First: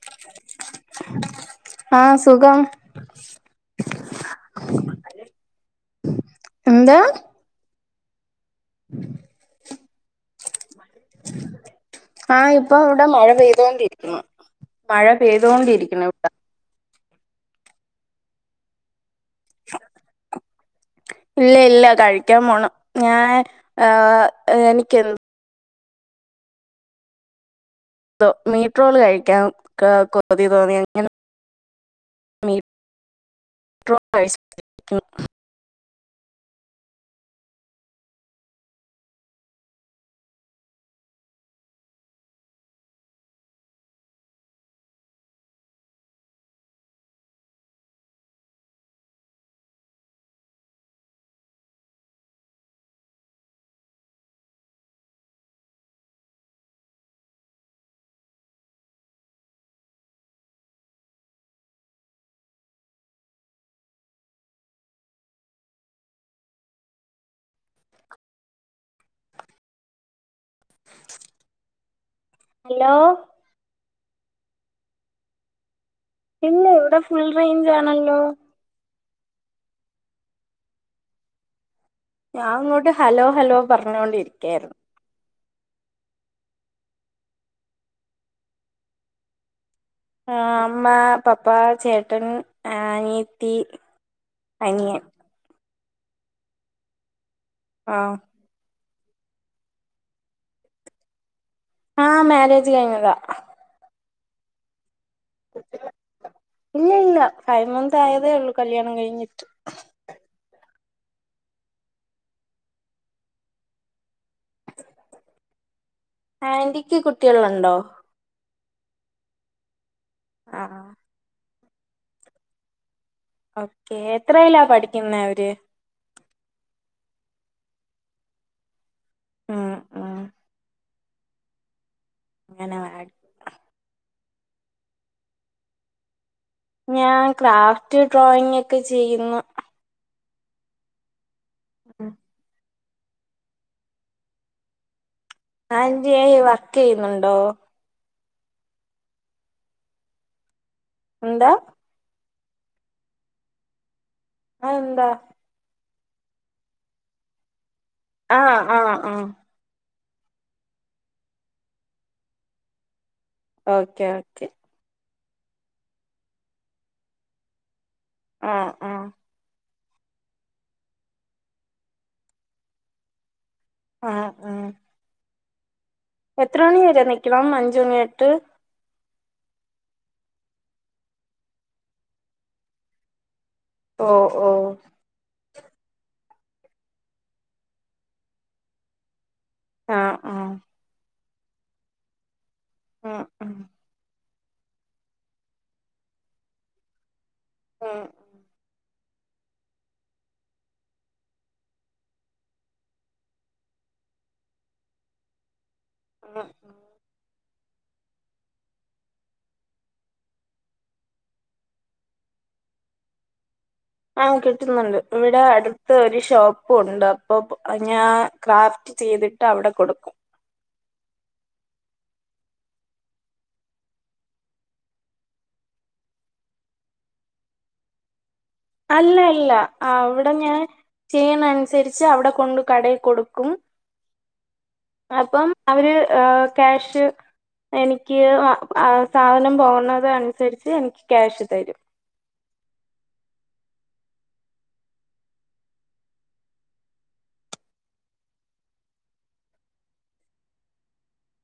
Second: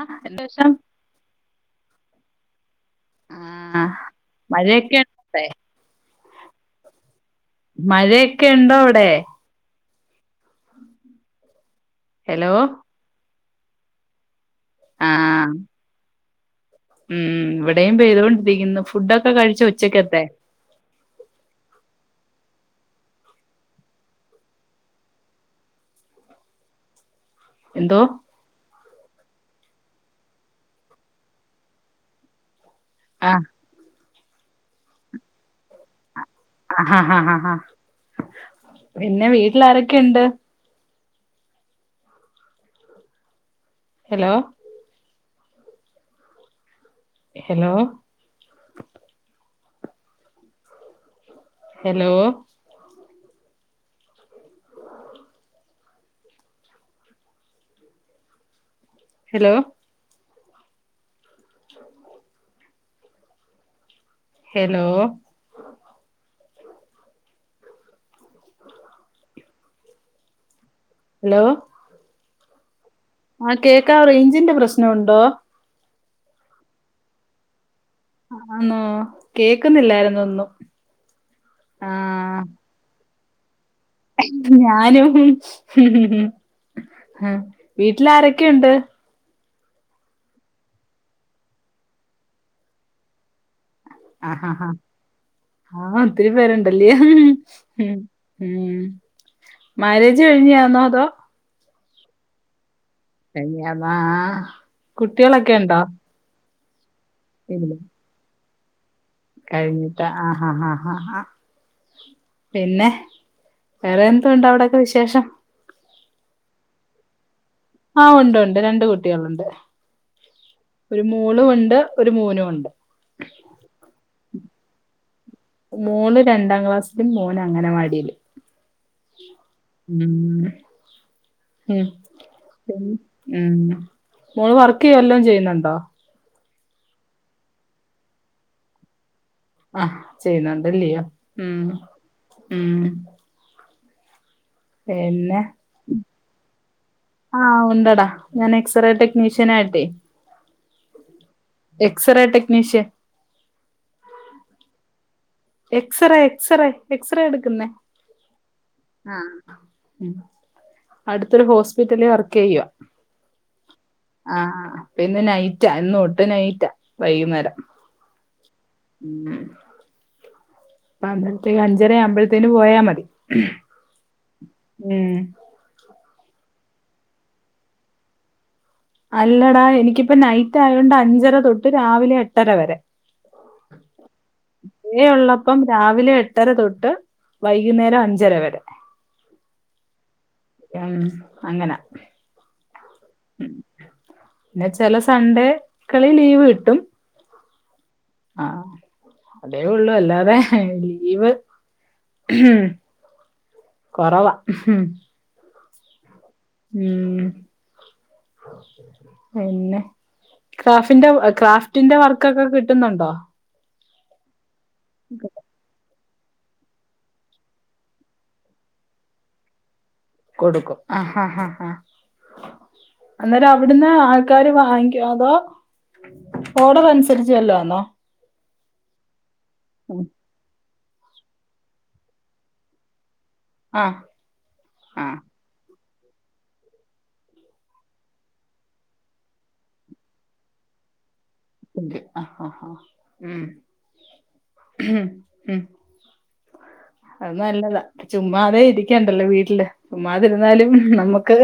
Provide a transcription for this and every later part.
ആഹ് അത്യാവ്ശ്യം ആഹ് സുഖം. ആഹ് മഴയൊക്കെട്ടെ എന്താ മഴയൊക്കെ ഉണ്ടോ അവിടെ? ഹലോ ആഹ് ഇപ്പൊ ഇവിടെ മഴ പെയ്തോണ്ടിരിക്കുന്നു. മഴ ആഹ് പെയ്തോണ്ടിരിക്ക്‌ണ്. ഉം ഇവിടെയും പെയ്തോണ്ടിരിക്കുന്നു ഫുഡൊക്കെ കഴിച്ചോ ഉച്ചക്കത്തെ. ഇല്ല ഇല്ല കഴിക്കാൻ പോണം ഞാൻ ആ എനിക്ക് എ എന്തോ മീറ്റ്റോൾ കഴിക്കാൻ കൊതി തോന്നി അങ്ങനെ മീ ആഹ് മീറ്റ്റോൾ അഹ് ഹാ ഹാ ഹാ ഹാ പിന്നെ വീട്ടിൽ ആരൊക്കെയുണ്ട്. Hello hello hello [inaudible] hello hello hello hello ആഹ് കേക്കാം റയ്ഞ്ചിന്റെ പ്രശ്നവുണ്ടോ ഇല്ല ഇവിടെ ഫുൾ റേഞ്ച് ആണല്ലോ ആന്നോ കേക്കുന്നില്ലായിരുന്നു ഒന്നും. ഞാൻ അങ്ങോട്ട് ഹലോ ഹലോ പറഞ്ഞോണ്ടിരിക്കായിരുന്നു ഞാനും വീട്ടിൽ ആരൊക്കെയുണ്ട് ആഹ് അമ്മ പപ്പാ ചേട്ടൻ ആ അനിയത്തി. അഹഹാ അനിയൻ ആഹ് ഒത്തിരി പേരുണ്ടല്ലേ ആഹ് ഉം മാരേജ് കഴിഞ്ഞ ആന്നോ അതോ. ആഹ് മാരേജ് കഴിഞ്ഞതാ. കഴിഞ്ഞതാ കുട്ടികളൊക്കെ ഉണ്ടോ? ഇല്ല ഇല്ല ഫൈവ് മന്ത് ആയതേ ഉള്ളൂ കല്ല്യാണം കഴിഞ്ഞിട്ട്. കഴിഞ്ഞിട്ട് ആഹ് ആഹ് ആഹ് അഹ് ഹാ പിന്നെ വേറെ എന്തുണ്ട് അവിടെക്കെ വിശേഷം ആന്റിക്ക് കുട്ടികളുണ്ടോ ആഹ് ഉണ്ട് ഉണ്ട് രണ്ട് കുട്ടികളുണ്ട് ആഹ് ഒരു മോളും ഉണ്ട് ഒരു മോനും ഉണ്ട് ഓക്കേ എത്രയിലാ പഠിക്കുന്ന അവര് മോള് രണ്ടാം ക്ലാസ്സിലും മോന് അങ്ങനവാടിലും ഉം ഉ ഉം ഉം അങ്ങനെ ഉം മോള് വർക്ക് വല്ലതും ചെയ്യുന്നുണ്ടോ ഞാൻ ക്രാഫ്റ്റ് ഡ്രോയിങ് ഒക്കെ ചെയ്യുന്നു ആഹ് ചെയ്യുന്നുണ്ട്ല്ലയോ ഉം ആ ഉം പിന്നെ ആന്റിയെ വർക്ക് ചെയ്യുന്നുണ്ടോ ആഹ് ഉണ്ടടാ ഞാൻ എക്സ്റേ ടെക്നീഷ്യൻ ആയിട്ടെ എന്താ എക്സറേ ടെക്നിഷിയൻ അതന്താ എക്സ്റേ എക്സറേ എക്സറേ എടുക്കുന്നേ ആഹ് ആഹ് ആഹ് ഉ അടുത്തൊരു ഹോസ്പിറ്റലിൽ വർക്ക് ചെയ്യുവ ഓക്കെ ഓക്കെ ആഹ് പിന്നെ നൈറ്റാ ഇന്ന് തൊട്ട് നൈറ്റാ വൈകുന്നേരം ആഹ് ആഹ് ഉം പ അന്നേരത്തേക്ക് അഞ്ചര ആവുമ്പഴത്തേന് പോയാ മതി ആഹ് ആഹ് ഉം എത്ര മണി വരെ നിൽക്കണം അഞ്ച് മണി തൊട്ട് അല്ലടാ എനിക്കിപ്പ നൈറ്റ് ആയതോണ്ട് അഞ്ചര തൊട്ട് രാവിലെ എട്ടര വരെ ഓ ഓ ഡേ ഉള്ളപ്പം രാവിലെ എട്ടര തൊട്ട് വൈകുന്നേരം അഞ്ചര വരെ ആഹ് ആഹ് ഉം അങ്ങനെ ആഹ് ഉ പിന്നെ ചില സൺഡേക്കളിൽ ലീവ് കിട്ടും ആഹ് ആഹ് അതേ ഉള്ളു അല്ലാതെ ലീവ് കുറവാ ആഹ് ഉം പിന്നെ ക്രാഫിന്റെ ക്രാഫ്റ്റിന്റെ വർക്കൊക്കെ കിട്ടുന്നുണ്ടോ ആഹ് കിട്ടുന്നുണ്ട് ഇവിടെ അ- ഒരു ഷോപ്പ ഉണ്ട് അപ്പൊ ഞാൻ ക്രാഫ്റ്റ് ചെയ്തിട്ട് അവിടെ കൊടുക്കും കൊടുക്കും ആഹഹ ആഹ അന്നേരം അവിടുന്ന് ആൾക്കാര് വാങ്ങിക്കൊ അതോ ഓഡർ അനുസരിച്ചല്ലോന്നോ അല്ലല്ല അവിടെ ഞാൻ ചെയ്യണ അനുസരിച്ച് അവിടെ കൊണ്ട് കടയിൽ കൊടുക്കും ആഹ് ആഹ് അപ്പം അവര് ക്യാഷ് എനിക്ക് വ ആ സാധനം പോകണത് അനുസര്ച്ച് എനിക്ക് ക്യാഷ് തരും. ഉം ഉം. അത് നല്ലതാ. ചുമ്മാതെ ഇരിക്ക്യണ്ടല്ലൊ വീട്ടില് ചുമ്മാതിരുന്നാലും നമ്മുക്ക്.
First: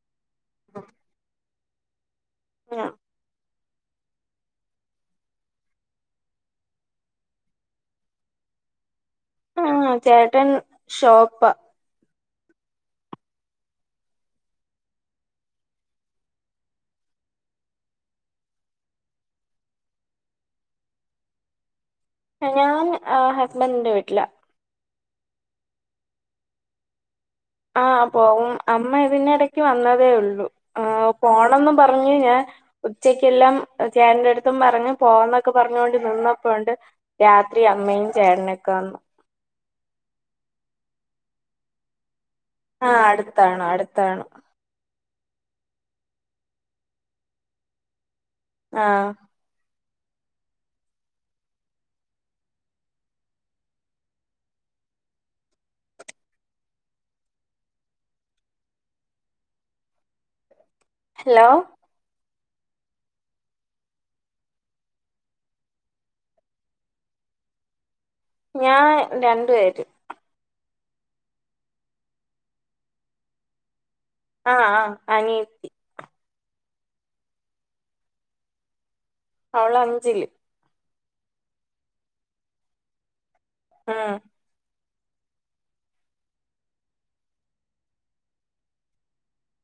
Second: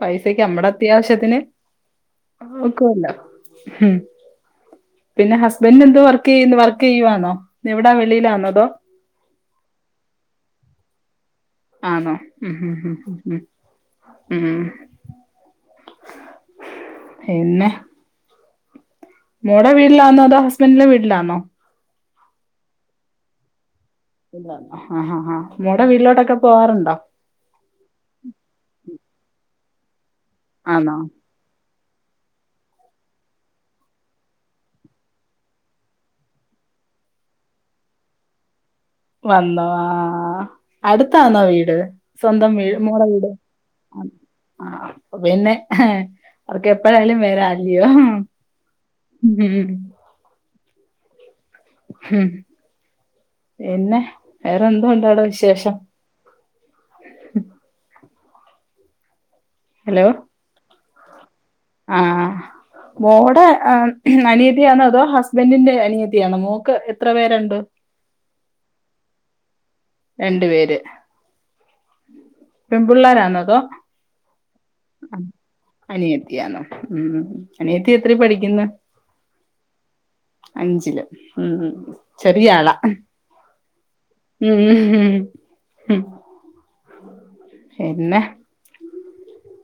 പൈസക്ക് നമ്മടെ അത്യാവശ്യത്തിന് നക്കൊല്ല. പിന്നെ ഹസ്ബൻറ് എന്തോ വർക്കെയ്യുന്നു വർക്കെയ്യുവാന്നോ എവിടാ വെളിയിലാന്നതോ. ആഹ് ചേട്ടൻ ഷോപ്പാ. ആണോ ഉം. പിന്നെ. മോളെ വീടിലാണോ അതോ ഹസ്ബൻറിന്റെ വീട്ടിലാന്നോ. ഞാൻ ആ ഹസ്ബൻഡിന്റെ വീട്ടില. ആഹ് ആഹ് ആഹ് മോൾടെ വീട്ടിലോട്ടൊക്കെ പോവാറുണ്ടൊ. ആഹ് പോവും അമ്മ ഇതിന്നിടക്ക് വന്നതേ ഉള്ളു. ആന്നോ. പോണംന്നും പറഞ് ഞാൻ. ഉച്ചക്കെല്ലാം ചേട്ടന്റെടുത്തും പറഞ്ഞ് പോകന്നൊക്കെ പറഞ്ഞൊണ്ട് നിന്നപ്പോ ഉണ്ട്. രാത്രി അമ്മയും ചേട്ടനൊക്കെ വന്നു. വന്നോ ആഹ് അടുത്താന്നോ വീട് സ്വന്തം വീ ട് ആഹ് മോളെ വീട് അടുത്താണ് ആ. അടുത്താണ് ആഹ് അപ്പ പിന്നെ അവർക്ക് എപ്പഴായാലും വരാ അല്ലയോ. ആഹ്. ഉം ഹും. പിന്നെ വേറെ എന്തോണ്ടവ്ട വിശേഷം. ഹലോ. ഹലോ. ആഹ്. മോടെ എ അനിയതിയാന്നൊ അതോ ഹസ്ബൻഡിന്റെ അനിയതിയാണോ മോക്ക് എത്ര പേരുണ്ട്. ഞാൻ രണ്ട് പേര്. രണ്ടു പേര് പെൺപിള്ളേരാന്നോ അതോ. ആഹ് ആഹ് അനിയത്തി. അനിയത്തിയാന്നോ ഉം അനിയത്തി എത്രെ പഠിക്കുന്ന്‌. അവള് അഞ്ചില്. അഞ്ചില് ഉം ചെറിയ ആളാ. ആഹ്. ഉം പിന്നെ.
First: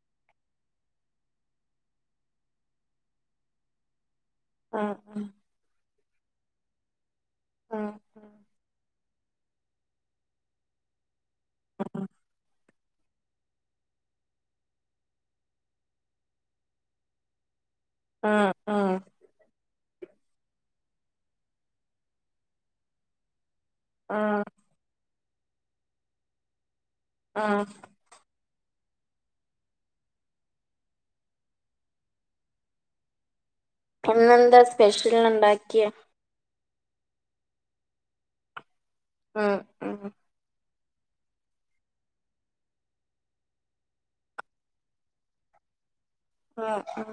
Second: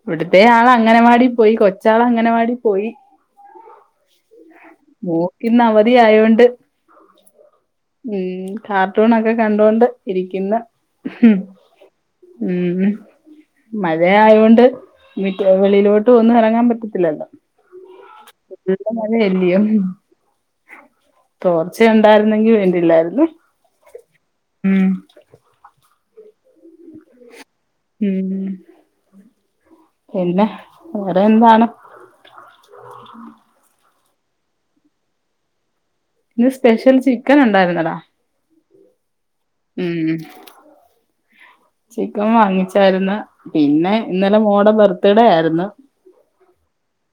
ഇവിടുത്തെ ആള് അങ്ങനവാടി പോയി കൊച്ചാൾ അങ്ങനവാടി പോയി. ഉം ഉം മോക്കിന്ന്‌ അവധി ആയോണ്ട് ഉം ഉം കാർ ട്ടൂണൊക്കെ കണ്ടൊണ്ട് ഇരിക്കുന്ന് ഉം. മഴയായൊണ്ട് വെളിയിലോട്ട് ഒന്നു ഇറങ്ങാൻ പറ്റത്തില്ലല്ലോ. ആഹ്. ഇവിടെ മഴയല്ലിയോ തോർച്ച ഉണ്ടായിരുന്നെങ്കി വേണ്ടില്ലായിരുന്നു. ആഹ്. ഉം ആഹ്. ഉം പിന്നെ വേറെ എന്താണ്. ഉ ഇന്നെന്താ സ്പെഷ്യല്ണ്ടാക്കിയെ? ഇന്ന് സ്പെഷ്യൽ ചിക്കനുണ്ടായിരുന്നടാ, ആഹ്, ഉം ചിക്കൻ വാങ്ങിച്ചായിരുന്നു പിന്നെ ഇന്നലെ മോടെ ബർത്ത്ഡേ ആയിരുന്നു, ആഹ്,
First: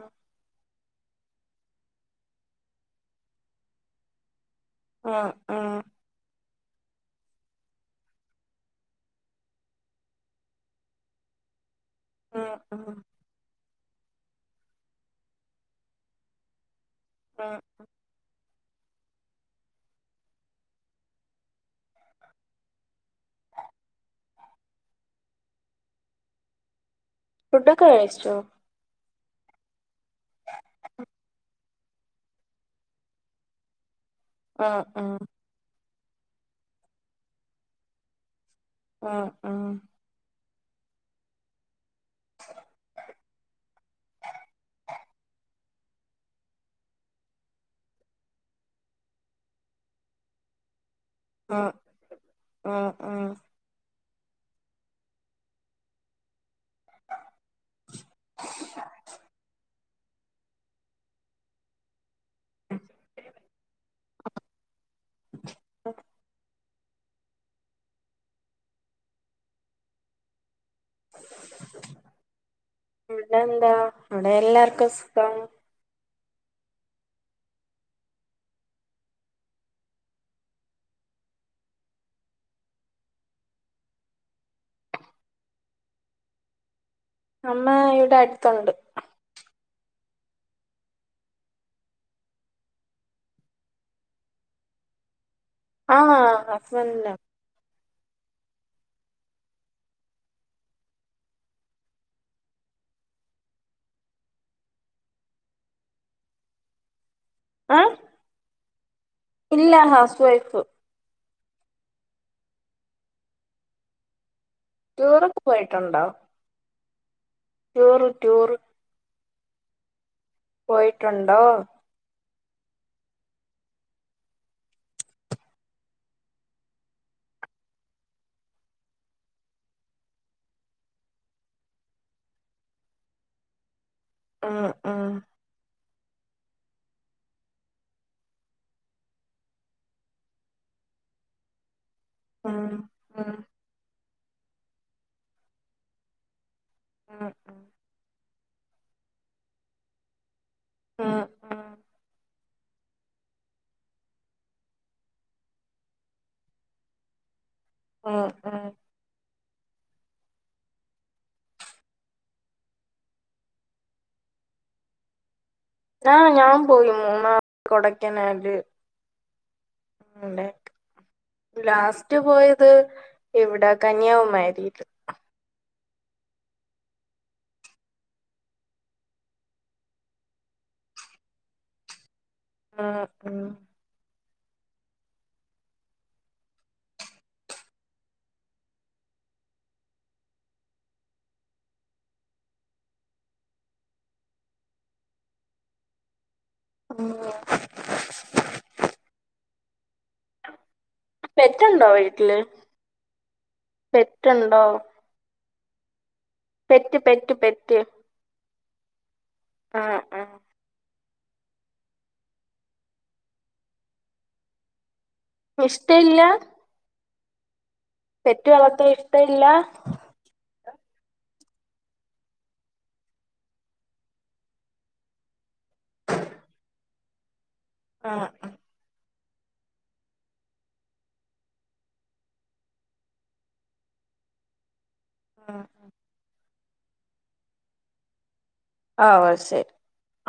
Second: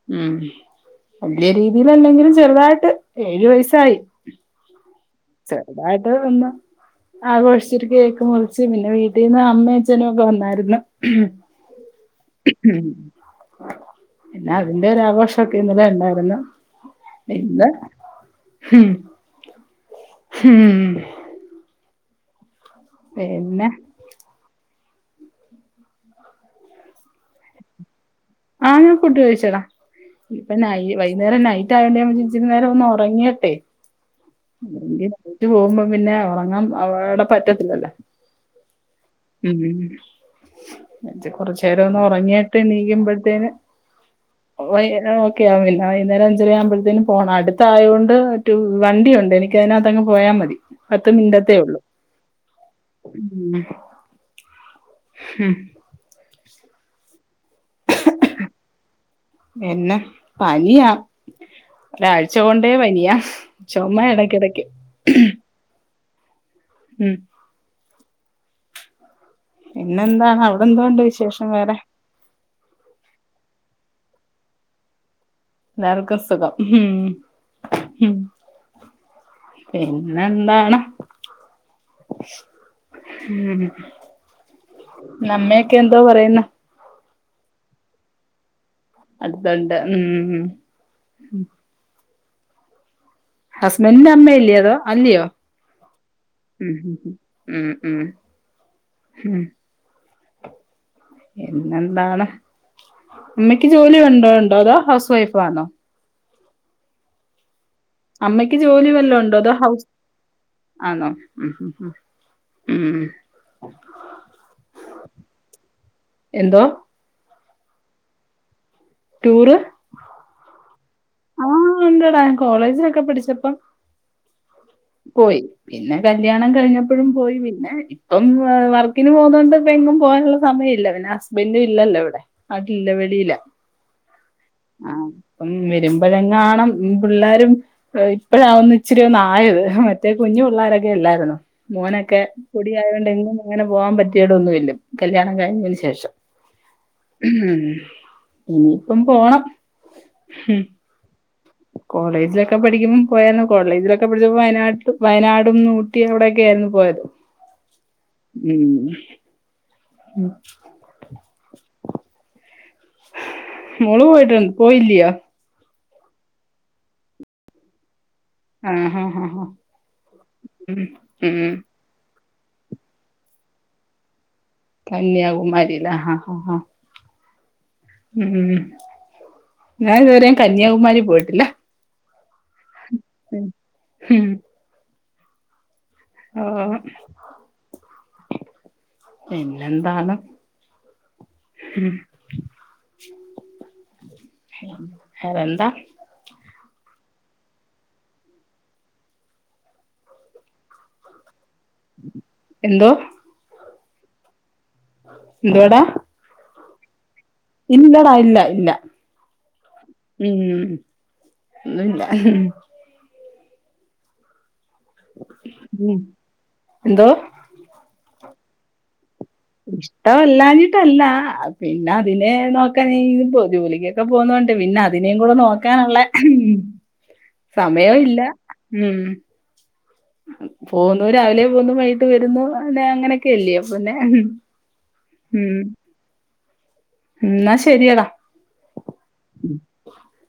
ഉം വല്യ രീതിയിലല്ലെങ്കിലും ചെറുതായിട്ട് ഏഴു വയസ്സായി, ഉം ഉം ചെറുതായിട്ട് ഒന്ന്, ആഘോഷിച്ച് ഒരു കേക്ക് മുറിച്ച് പിന്നെ വീട്ടീന്ന് അമ്മേ അച്ഛനൊക്കെ വന്നായിരുന്നു, ഉം പിന്ന അതിന്റെ ഒര് ആഘോഷവൊക്കെ ഇന്നലെ ഒണ്ടായിരുന്നു, ഉം ഇന്ന് ഹും, ഹും പിന്നെ? ഫുഡൊക്കെ കഴ്ച്ചോ? ആഹ് ഞാൻ ഫുഡ്‌ കഴിച്ചെടാ, ഇപ്പൊ ന വൈകുന്നേരം നൈ റ്റ് ആയോണ്ട് ഞാൻ വിചാരിച്ച് ഇച്ചിരി നേരമൊന്ന് ഒറങ്ങിയിട്ടെ, ആഹ് ആഹ് ട്ട് പോകുമ്പം പിന്നെ ഒറങ്ങാൻ അവിടെ പറ്റത്തില്ലല്ലോ? ആഹ് ഉം ആഹ് എന്ന് വെച്ച് കൊറച്ചേരം ഒന്ന് ഒറങ്ങിയിട്ട് എണ്ണീക്കുമ്പഴ്ത്തേന്, ഓക്കെ ആഹ് പിന്നെ വൈന്നേരം അഞ്ചരാ ആകുമ്പോഴ്‌ത്തേന് പോണം അടുത്തായോണ്ട് ടൂ വീ വണ്ടിയുണ്ട് എനിക്ക് അതിനാത്തങ്ങ് പോയാ മതി പത്ത് മിന്ട്ടത്തേ ആഹ് ഒള്ളൂ ആഹ് ആഹ് ഉം എന്ന പനിയാ ഒരാഴ്‌ ച്ച കൊണ്ടേ വയ്യ ചുമ എടയ്ക്കെടക്ക് ഉം ഉം പിന്നെന്താ അവിടെ എന്തോ ഉണ്ട് വിശേഷം വേറെ? ഇവിടെയെന്താ ഇവിടെ എല്ലാർക്കും സുഖം എല്ലാർക്കും സുഖം ഹും ഉം പിന്നെന്താണ്? ഉം പിന്നെ അമ്മയൊക്കെ എന്തോ പറയുന്നു? അമ്മ ഇവിടെ അടുത്തുണ്ട് അടുത്ത്ണ്ട് മ്മ്ഹ് ഹസ്ബൻഡിന്റെ അമ്മയല്ലയോ അത് അല്ലയോ? ആഹ് ഉം ഹസ്ബൻഡിന് ഉം ഉം ഉം പിന്നെന്താണ്? അമ്മക്ക് ജോലിയുണ്ടോ ഉണ്ടോ അതോ ഹൗസ് വൈഫാന്നോ? ഏഹ്? അമ്മയ്ക്ക് ജോലി വല്ലോം ഉണ്ടോ? അതോ ഹൗസ് വൈഫ് ആന്നോ? ഉം ഉം ഉം ഉംഹ് ടൂറൊക്കെ പോയിട്ടുണ്ടോ? എന്തോ? ടൂറ് ടൂറ് ടൂറ് പോയിട്ടുണ്ടോ ഉണ്ടട ഞാൻ കോളേജിലൊക്കെ പഠിച്ചപ്പം പോയി പിന്നെ കല്യാണം കഴിഞ്ഞപ്പൊഴും പോയി പിന്നെ ഇപ്പം വർക്കിന് പോകുന്നോണ്ട് ഇപ്പ എങ്ങും പോവാനുള്ള സമയം ഇല്ല പിന്നെ ഹസ്ബൻഡും ഇല്ലല്ലോ ഇവിടെ നാട്ടിലില്ല വെളീല. ഉം ഉം ആഹ് ഇപ്പം വെ ഇപ്പഴെങ്ങാണും പിള്ളാരും ഇപ്പഴാ ഒന്ന് ഇച്ചിരി ഒന്നായത് മറ്റേ കുഞ്ഞു പിള്ളോരൊക്കെ അല്ലായിരുന്നൊ മോനൊക്കെ ഉം പൊടി ആയോണ്ട് ഉം എങ്ങും അങ്ങനെ പോകാൻ പറ്റിയതൊന്നുല്ല കല്യാണം കഴിഞ്ഞതിന് ശേഷം ഉം ഇനിപ്പം പോണം ഹും ആഹ് കോളേജിലൊക്കെ പഠിക്കുമ്പോം പോയാല് കോളേജിലൊക്കെ പഠിച്ചപ്പോ വയനാട്ട് വയനാടും ഊ ട്ടി അവിടടൊക്കെ ആയിരുന്നു പോയത് ഉം മോളു പോയിട്ടുണ്ട് പോയില്ല്യാ ആഹ് ഞാൻ പോയി മൂന്നാർ കൊടയ്ക്കനാല് ആഹ് ആഹ് ആഹ് ആഹ് ഉം ഉം റ്റ് പോയത് ഇവിടെ കന്യാകുമാരീല് കന്യാകുമാരി ലെ ആഹ് ആഹ് ആഹ് ഉം ഞാന് ഇതുവരെ കന്യാകുമാരി പോയിട്ടില്ല ഉം ഉം ഉം ആഹ് പിന്നെന്താണ് വേറെന്താ ആഹ് പെറ്റ്ണ്ടോ വീട്ടില് എന്തോ പെറ്റ്ണ്ടോ? എന്തുവാടാ പെറ്റ് പെറ്റ് പെ ഇല്ലടാ ഇല്ല ഇല്ല. ആ ആ ഉം ഒന്നൂല്ല. ഉം ഇഷ്ടയില്ല? എന്തോ? പെറ്റ് വളർത്താൻ ഇഷ്ടയില്ല? ഇഷ്ട്ടല്ലാഞ്ഞിട്ടല്ല പിന്നെ അതിനെ നോക്കാൻ ഇനിപ്പൊ ജോലിക്കൊക്കെ പോന്നോണ്ട് പിന്ന അ തിനേം കൂടെ നോക്കാനുള്ളെ സമയോ ആ ഇല്ല ഉം. പോകുന്നു രാവിലെ പോകുന്നു വൈകിട്ട് വരുന്നു അങ്ങനെ അങ്ങനൊക്കെ ഇല്ലേ പിന്നെ. ആ ഉം എന്നാ ശരിയടാ ആവൊ ശരി. ആ